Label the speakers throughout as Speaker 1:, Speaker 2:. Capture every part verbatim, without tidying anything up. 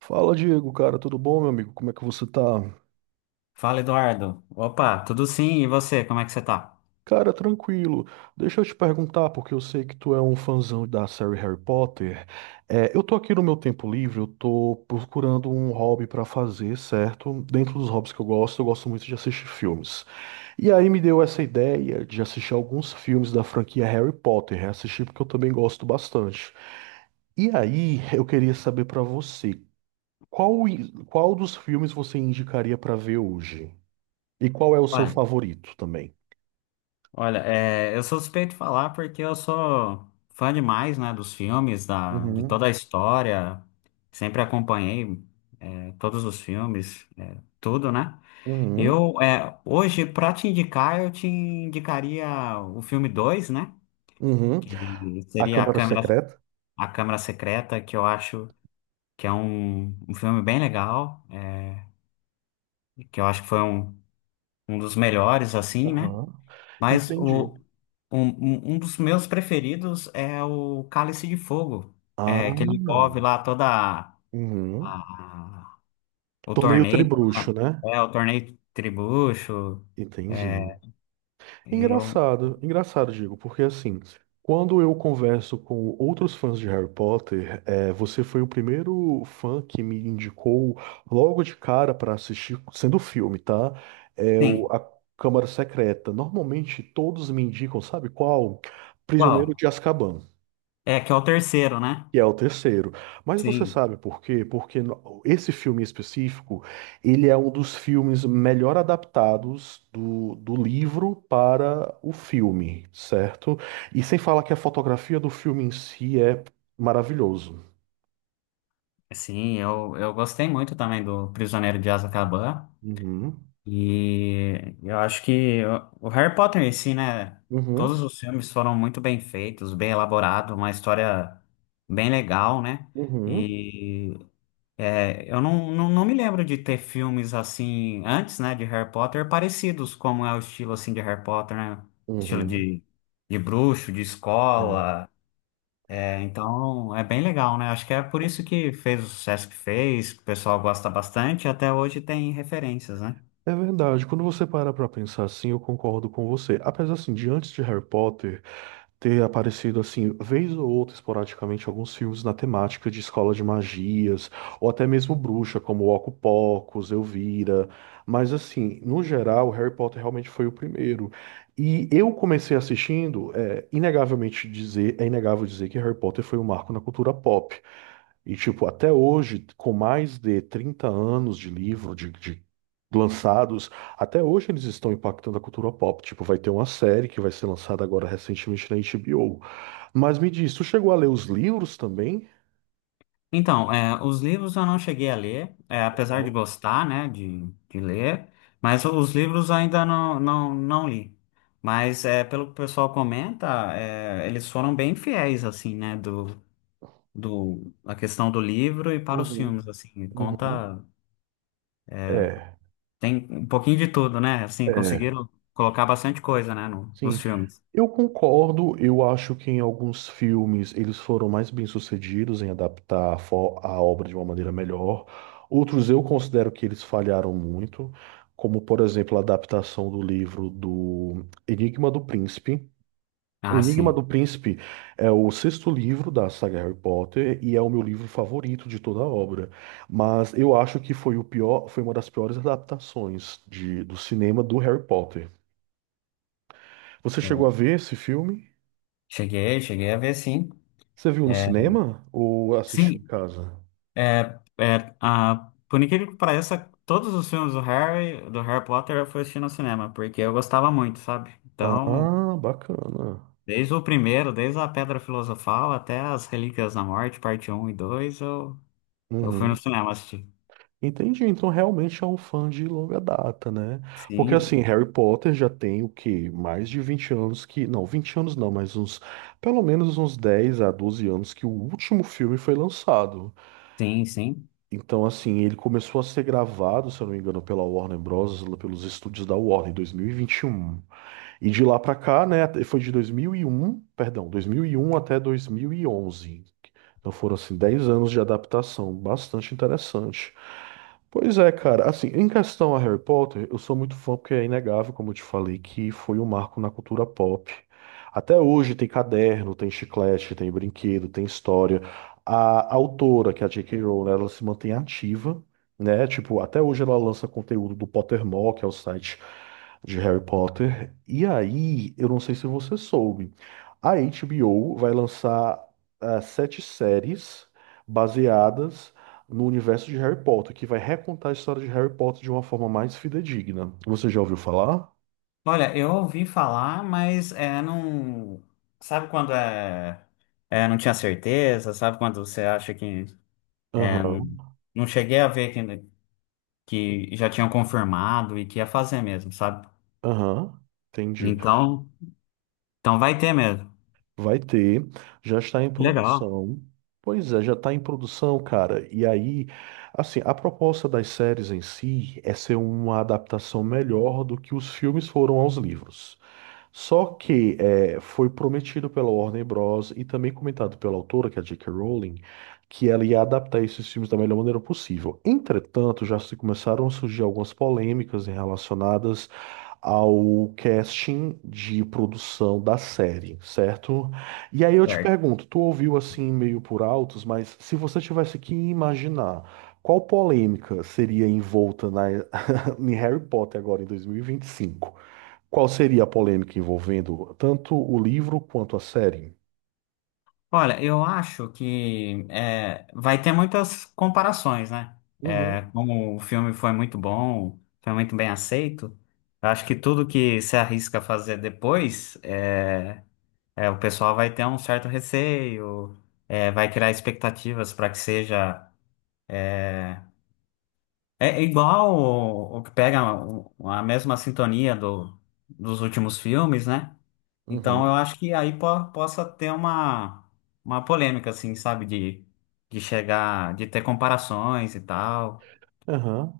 Speaker 1: Fala, Diego, cara, tudo bom, meu amigo? Como é que você tá?
Speaker 2: Fala, Eduardo. Opa, tudo sim? E você, como é que você tá?
Speaker 1: Cara, tranquilo. Deixa eu te perguntar, porque eu sei que tu é um fãzão da série Harry Potter. É, eu tô aqui no meu tempo livre, eu tô procurando um hobby pra fazer, certo? Dentro dos hobbies que eu gosto, eu gosto muito de assistir filmes. E aí me deu essa ideia de assistir alguns filmes da franquia Harry Potter, reassistir porque eu também gosto bastante. E aí, eu queria saber pra você, qual, i- qual dos filmes você indicaria pra ver hoje? E qual é o seu
Speaker 2: Olha,
Speaker 1: favorito também?
Speaker 2: olha, é, eu sou suspeito de falar porque eu sou fã demais, né, dos filmes, da, de toda a
Speaker 1: Uhum,
Speaker 2: história. Sempre acompanhei, é, todos os filmes, é, tudo, né?
Speaker 1: uhum,
Speaker 2: Eu, é, hoje, pra te indicar, eu te indicaria o filme dois, né?
Speaker 1: uhum.
Speaker 2: Que
Speaker 1: A
Speaker 2: seria a
Speaker 1: Câmara
Speaker 2: Câmara,
Speaker 1: Secreta?
Speaker 2: a Câmara Secreta, que eu acho que é um, um filme bem legal, eh, que eu acho que foi um, um dos melhores, assim, né?
Speaker 1: Aham.
Speaker 2: Mas
Speaker 1: Entendi.
Speaker 2: o, um, um um dos meus preferidos é o Cálice de Fogo, é, que ele
Speaker 1: Ah,
Speaker 2: envolve lá toda a,
Speaker 1: uhum.
Speaker 2: a- o
Speaker 1: Torneio
Speaker 2: torneio,
Speaker 1: Tribruxo,
Speaker 2: lá,
Speaker 1: né?
Speaker 2: é, o torneio tribucho.
Speaker 1: Entendi.
Speaker 2: é, e Eu,
Speaker 1: Engraçado, engraçado, digo, porque assim, quando eu converso com outros fãs de Harry Potter, é, você foi o primeiro fã que me indicou logo de cara para assistir, sendo filme, tá? É o,
Speaker 2: sim.
Speaker 1: a Câmara Secreta. Normalmente todos me indicam, sabe qual? Prisioneiro
Speaker 2: Qual?
Speaker 1: de Azkaban.
Speaker 2: É, que é o terceiro, né?
Speaker 1: Que é o terceiro. Mas você
Speaker 2: Sim.
Speaker 1: sabe por quê? Porque no- esse filme em específico, ele é um dos filmes melhor adaptados do, do livro para o filme, certo? E sem falar que a fotografia do filme em si é maravilhoso.
Speaker 2: Sim, eu, eu gostei muito também do Prisioneiro de Azkaban.
Speaker 1: Uhum,
Speaker 2: E eu acho que o o Harry Potter em si, né? Todos
Speaker 1: uhum,
Speaker 2: os filmes foram muito bem feitos, bem elaborados, uma história bem legal, né?
Speaker 1: uhum,
Speaker 2: E é, eu não, não, não me lembro de ter filmes assim antes, né, de Harry Potter, parecidos como é o estilo assim de Harry Potter, né? Estilo
Speaker 1: uhum.
Speaker 2: de, de bruxo, de
Speaker 1: É.
Speaker 2: escola. É, então é bem legal, né? Acho que é por isso que fez o sucesso que fez, que o pessoal gosta bastante, e até hoje tem referências, né?
Speaker 1: É verdade, quando você para pra pensar assim, eu concordo com você. Apesar assim, de antes de Harry Potter, ter aparecido assim, vez ou outra, esporadicamente, alguns filmes na temática de escola de magias, ou até mesmo bruxa, como Oco Pocos, Elvira. Mas assim, no geral, Harry Potter realmente foi o primeiro. E eu comecei assistindo, é inegavelmente dizer, é inegável dizer que Harry Potter foi um marco na cultura pop. E, tipo, até hoje, com mais de trinta anos de livro, de, de lançados, até hoje eles estão impactando a cultura pop. Tipo, vai ter uma série que vai ser lançada agora recentemente na H B O. Mas me diz, tu chegou a ler os livros também?
Speaker 2: Então, é, os livros eu não cheguei a ler, é, apesar de
Speaker 1: Uhum.
Speaker 2: gostar, né, de, de ler, mas os livros ainda não, não, não li. Mas é, pelo que o pessoal comenta, é, eles foram bem fiéis, assim, né, do, do, a questão do livro e para os
Speaker 1: Uhum.
Speaker 2: filmes, assim,
Speaker 1: Uhum.
Speaker 2: conta,
Speaker 1: É,
Speaker 2: tem um pouquinho de tudo, né, assim,
Speaker 1: é.
Speaker 2: conseguiram colocar bastante coisa, né, no- nos
Speaker 1: Sim,
Speaker 2: filmes.
Speaker 1: eu concordo. Eu acho que em alguns filmes eles foram mais bem-sucedidos em adaptar a, fo- a obra de uma maneira melhor. Outros eu considero que eles falharam muito, como por exemplo a adaptação do livro do Enigma do Príncipe. O
Speaker 2: Ah,
Speaker 1: Enigma
Speaker 2: sim.
Speaker 1: do Príncipe é o sexto livro da saga Harry Potter e é o meu livro favorito de toda a obra. Mas eu acho que foi o pior, foi uma das piores adaptações de, do cinema do Harry Potter. Você
Speaker 2: Eu
Speaker 1: chegou a ver esse filme?
Speaker 2: Cheguei, cheguei a ver, sim.
Speaker 1: Você viu no
Speaker 2: É,
Speaker 1: cinema ou assistiu em
Speaker 2: Sim.
Speaker 1: casa?
Speaker 2: É, é, ah, por incrível que pareça, todos os filmes do Harry, do Harry Potter eu fui assistir no cinema, porque eu gostava muito, sabe? Então,
Speaker 1: Ah, bacana.
Speaker 2: desde o primeiro, desde a Pedra Filosofal até as Relíquias da Morte, parte um e dois eu, eu fui no
Speaker 1: Uhum.
Speaker 2: cinema assistir.
Speaker 1: Entendi. Então realmente é um fã de longa data, né? Porque assim,
Speaker 2: Sim,
Speaker 1: Harry Potter já tem o quê? Mais de vinte anos que. Não, vinte anos não, mas uns. Pelo menos uns dez a doze anos que o último filme foi lançado.
Speaker 2: sim, sim.
Speaker 1: Então, assim, ele começou a ser gravado, se eu não me engano, pela Warner Bros., lá pelos estúdios da Warner, em dois mil E vinte e E um. E de lá pra cá, né? Foi de dois mil e um, perdão, dois mil e um até dois mil e onze. Então foram assim dez anos de adaptação, bastante interessante. Pois é, cara, assim, em questão a Harry Potter, eu sou muito fã porque é inegável, como eu te falei, que foi um marco na cultura pop. Até hoje tem caderno, tem chiclete, tem brinquedo, tem história. A autora, que é a J K. Rowling, ela se mantém ativa, né? Tipo, até hoje ela lança conteúdo do Pottermore, que é o site de Harry Potter. E aí, eu não sei se você soube. A H B O vai lançar ah, sete séries baseadas no universo de Harry Potter, que vai recontar a história de Harry Potter de uma forma mais fidedigna. Você já ouviu falar?
Speaker 2: Olha, eu ouvi falar, mas é, não. Sabe quando é, é, não tinha certeza? Sabe quando você acha que. É, não,
Speaker 1: Aham,
Speaker 2: não cheguei a ver que já tinham confirmado e que ia fazer mesmo, sabe?
Speaker 1: aham. Entendi.
Speaker 2: Então, então vai ter mesmo.
Speaker 1: Vai ter, já está em
Speaker 2: Legal.
Speaker 1: produção. Pois é, já está em produção, cara. E aí, assim, a proposta das séries em si é ser uma adaptação melhor do que os filmes foram aos livros. Só que é, foi prometido pela Warner Bros. E também comentado pela autora, que é a J K. Rowling, que ela ia adaptar esses filmes da melhor maneira possível. Entretanto, já se começaram a surgir algumas polêmicas em relacionadas ao casting de produção da série, certo? E aí eu te
Speaker 2: Certo.
Speaker 1: pergunto, tu ouviu assim meio por altos, mas se você tivesse que imaginar qual polêmica seria envolta na, em Harry Potter agora em dois mil e vinte e cinco? Qual seria a polêmica envolvendo tanto o livro quanto a série?
Speaker 2: Olha, eu acho que é, vai ter muitas comparações, né? É,
Speaker 1: Uhum,
Speaker 2: como o filme foi muito bom, foi muito bem aceito, eu acho que tudo que se arrisca a fazer depois, é, é, o pessoal vai ter um certo receio, é, vai criar expectativas para que seja. É é igual o, o que pega o- a mesma sintonia do, dos últimos filmes, né? Então eu
Speaker 1: uhum,
Speaker 2: acho que aí po- possa ter uma, uma polêmica, assim, sabe? De, de chegar, de ter comparações e tal.
Speaker 1: aham.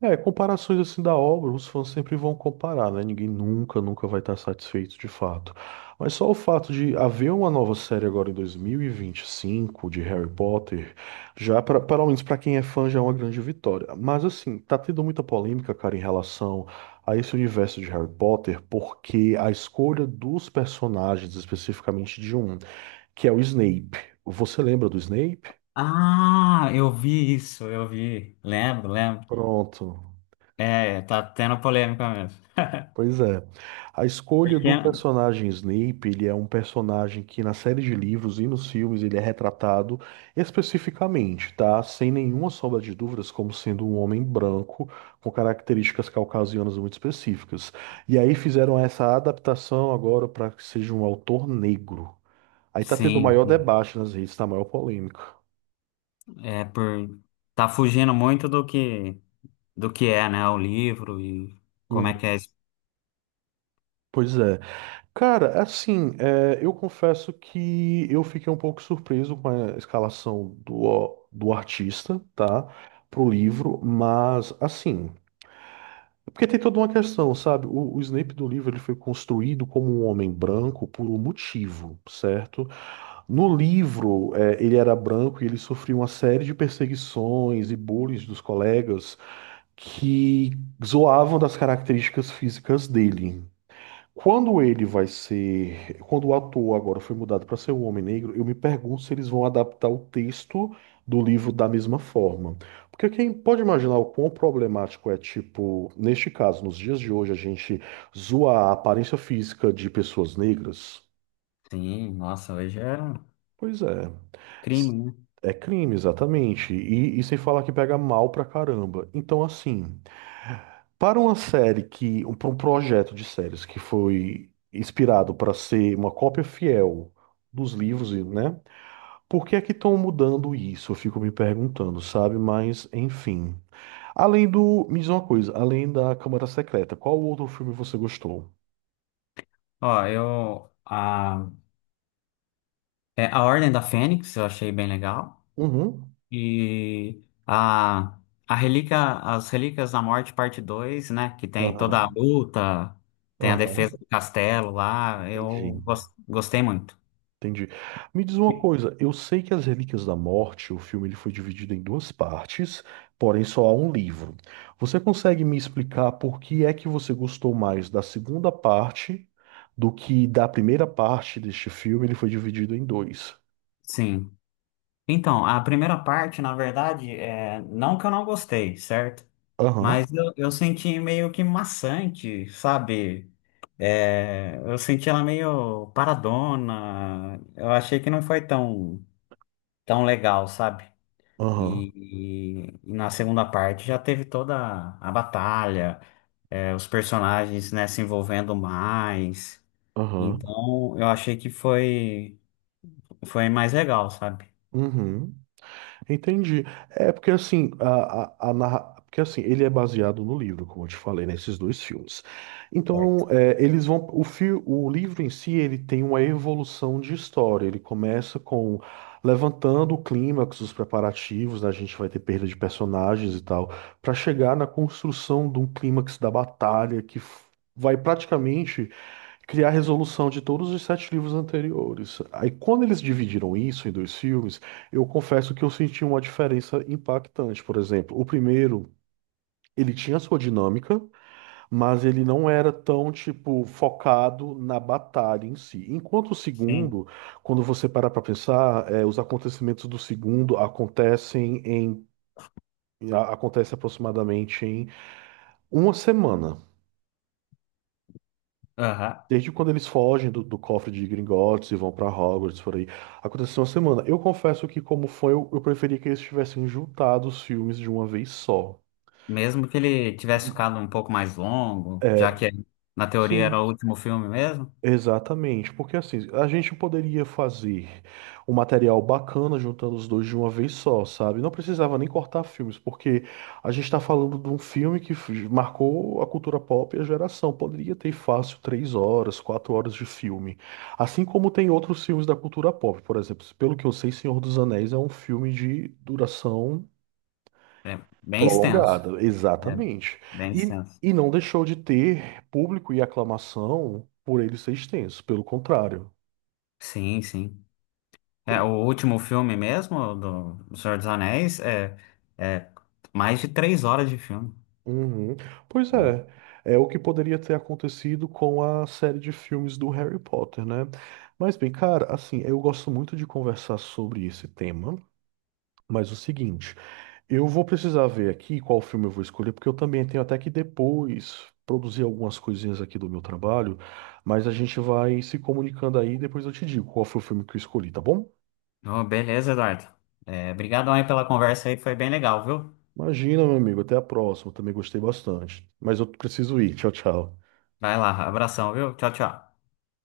Speaker 1: É, comparações assim da obra, os fãs sempre vão comparar, né? Ninguém nunca, nunca vai estar satisfeito de fato. Mas só o fato de haver uma nova série agora em dois mil e vinte e cinco de Harry Potter, já pra, pelo menos para quem é fã já é uma grande vitória. Mas assim, tá tendo muita polêmica, cara, em relação a esse universo de Harry Potter, porque a escolha dos personagens, especificamente de um que é o Snape. Você lembra do Snape?
Speaker 2: Ah, eu vi isso, eu vi. Lembro, lembro.
Speaker 1: Pronto.
Speaker 2: É, tá tendo polêmica mesmo.
Speaker 1: Pois é. A escolha
Speaker 2: Porque,
Speaker 1: do personagem Snape, ele é um personagem que na série de livros e nos filmes ele é retratado especificamente, tá? Sem nenhuma sombra de dúvidas, como sendo um homem branco com características caucasianas muito específicas. E aí fizeram essa adaptação agora para que seja um autor negro. Aí tá tendo o
Speaker 2: sim,
Speaker 1: maior debate nas redes, tá? A maior polêmica.
Speaker 2: é por tá fugindo muito do que do que é, né? O livro e como
Speaker 1: Uhum.
Speaker 2: é que é. Isso.
Speaker 1: Pois é. Cara, assim, é, eu confesso que eu fiquei um pouco surpreso com a escalação do, do artista, tá? Pro livro, mas assim, é porque tem toda uma questão, sabe? O, o Snape do livro ele foi construído como um homem branco por um motivo, certo? No livro, é, ele era branco e ele sofria uma série de perseguições e bullying dos colegas que zoavam das características físicas dele. Quando ele vai ser. Quando o ator agora foi mudado para ser o Homem Negro, eu me pergunto se eles vão adaptar o texto do livro da mesma forma. Porque quem pode imaginar o quão problemático é, tipo, neste caso, nos dias de hoje, a gente zoar a aparência física de pessoas negras?
Speaker 2: Sim, nossa, hoje é.
Speaker 1: Pois é.
Speaker 2: Crime,
Speaker 1: S-
Speaker 2: né?
Speaker 1: É crime, exatamente. E, e sem falar que pega mal pra caramba. Então, assim. Para uma série que, um- para um projeto de séries que foi inspirado para ser uma cópia fiel dos livros, e, né? Por que é que estão mudando isso? Eu fico me perguntando, sabe? Mas, enfim. Além do, me diz uma coisa, além da Câmara Secreta, qual outro filme você gostou?
Speaker 2: Ó, eu. A, é, a Ordem da Fênix eu achei bem legal.
Speaker 1: Uhum.
Speaker 2: E a, a Relíquia, as Relíquias da Morte, parte dois, né? Que tem toda a
Speaker 1: Aham.
Speaker 2: luta, tem a
Speaker 1: Aham.
Speaker 2: defesa do castelo lá.
Speaker 1: Entendi.
Speaker 2: Eu gos- gostei muito.
Speaker 1: Entendi. Me diz uma
Speaker 2: E-
Speaker 1: coisa, eu sei que As Relíquias da Morte, o filme ele foi dividido em duas partes, porém só há um livro. Você consegue me explicar por que é que você gostou mais da segunda parte do que da primeira parte deste filme? Ele foi dividido em dois.
Speaker 2: Sim. Então, a primeira parte, na verdade, é, não que eu não gostei, certo?
Speaker 1: Aham,
Speaker 2: Mas eu, eu senti meio que maçante, sabe? É, eu senti ela meio paradona. Eu achei que não foi tão, tão legal, sabe?
Speaker 1: aham,
Speaker 2: E, e- e na segunda parte já teve toda a batalha, é, os personagens, né, se envolvendo mais.
Speaker 1: aham,
Speaker 2: Então eu achei que foi, foi mais legal, sabe?
Speaker 1: uhum. Entendi. É porque assim, a, a, a narra... porque assim, ele é baseado no livro, como eu te falei, nesses dois filmes.
Speaker 2: Certo.
Speaker 1: Então, é, eles vão. O, fi... o livro em si, ele tem uma evolução de história. Ele começa com levantando o clímax, os preparativos, né? A gente vai ter perda de personagens e tal, para chegar na construção de um clímax da batalha que f- vai praticamente criar a resolução de todos os sete livros anteriores. Aí, quando eles dividiram isso em dois filmes, eu confesso que eu senti uma diferença impactante. Por exemplo, o primeiro. Ele tinha sua dinâmica, mas ele não era tão, tipo, focado na batalha em si. Enquanto o
Speaker 2: Sim.
Speaker 1: segundo, quando você para para pensar, eh, os acontecimentos do segundo acontecem em, a- acontece aproximadamente em uma semana.
Speaker 2: Aham.
Speaker 1: Desde quando eles fogem do, do cofre de Gringotts e vão pra Hogwarts, por aí. Aconteceu uma semana. Eu confesso que, como foi, eu, eu preferia que eles tivessem juntado os filmes de uma vez só.
Speaker 2: Mesmo que ele tivesse ficado um pouco mais longo, já que na teoria era o
Speaker 1: Sim.
Speaker 2: último filme mesmo,
Speaker 1: Exatamente, porque assim, a gente poderia fazer um material bacana juntando os dois de uma vez só, sabe? Não precisava nem cortar filmes, porque a gente está falando de um filme que f- marcou a cultura pop e a geração. Poderia ter fácil três horas, quatro horas de filme. Assim como tem outros filmes da cultura pop, por exemplo, pelo que eu sei, Senhor dos Anéis é um filme de duração.
Speaker 2: é bem extenso.
Speaker 1: Prolongada,
Speaker 2: É
Speaker 1: exatamente.
Speaker 2: bem
Speaker 1: E,
Speaker 2: extenso.
Speaker 1: e não deixou de ter público e aclamação por ele ser extenso, pelo contrário.
Speaker 2: Sim, sim. É,
Speaker 1: Pois
Speaker 2: o
Speaker 1: é.
Speaker 2: último filme mesmo do Senhor dos Anéis é, é mais de três horas de filme.
Speaker 1: Uhum. Pois é,
Speaker 2: É.
Speaker 1: é o que poderia ter acontecido com a série de filmes do Harry Potter, né? Mas bem, cara, assim, eu gosto muito de conversar sobre esse tema, mas o seguinte. Eu vou precisar ver aqui qual filme eu vou escolher, porque eu também tenho até que depois produzir algumas coisinhas aqui do meu trabalho, mas a gente vai se comunicando aí e depois eu te digo qual foi o filme que eu escolhi, tá bom?
Speaker 2: Oh, beleza, Eduardo. É, obrigadão aí pela conversa aí, foi bem legal, viu?
Speaker 1: Imagina, meu amigo, até a próxima, eu também gostei bastante. Mas eu preciso ir, tchau, tchau.
Speaker 2: Vai lá, abração, viu? Tchau, tchau.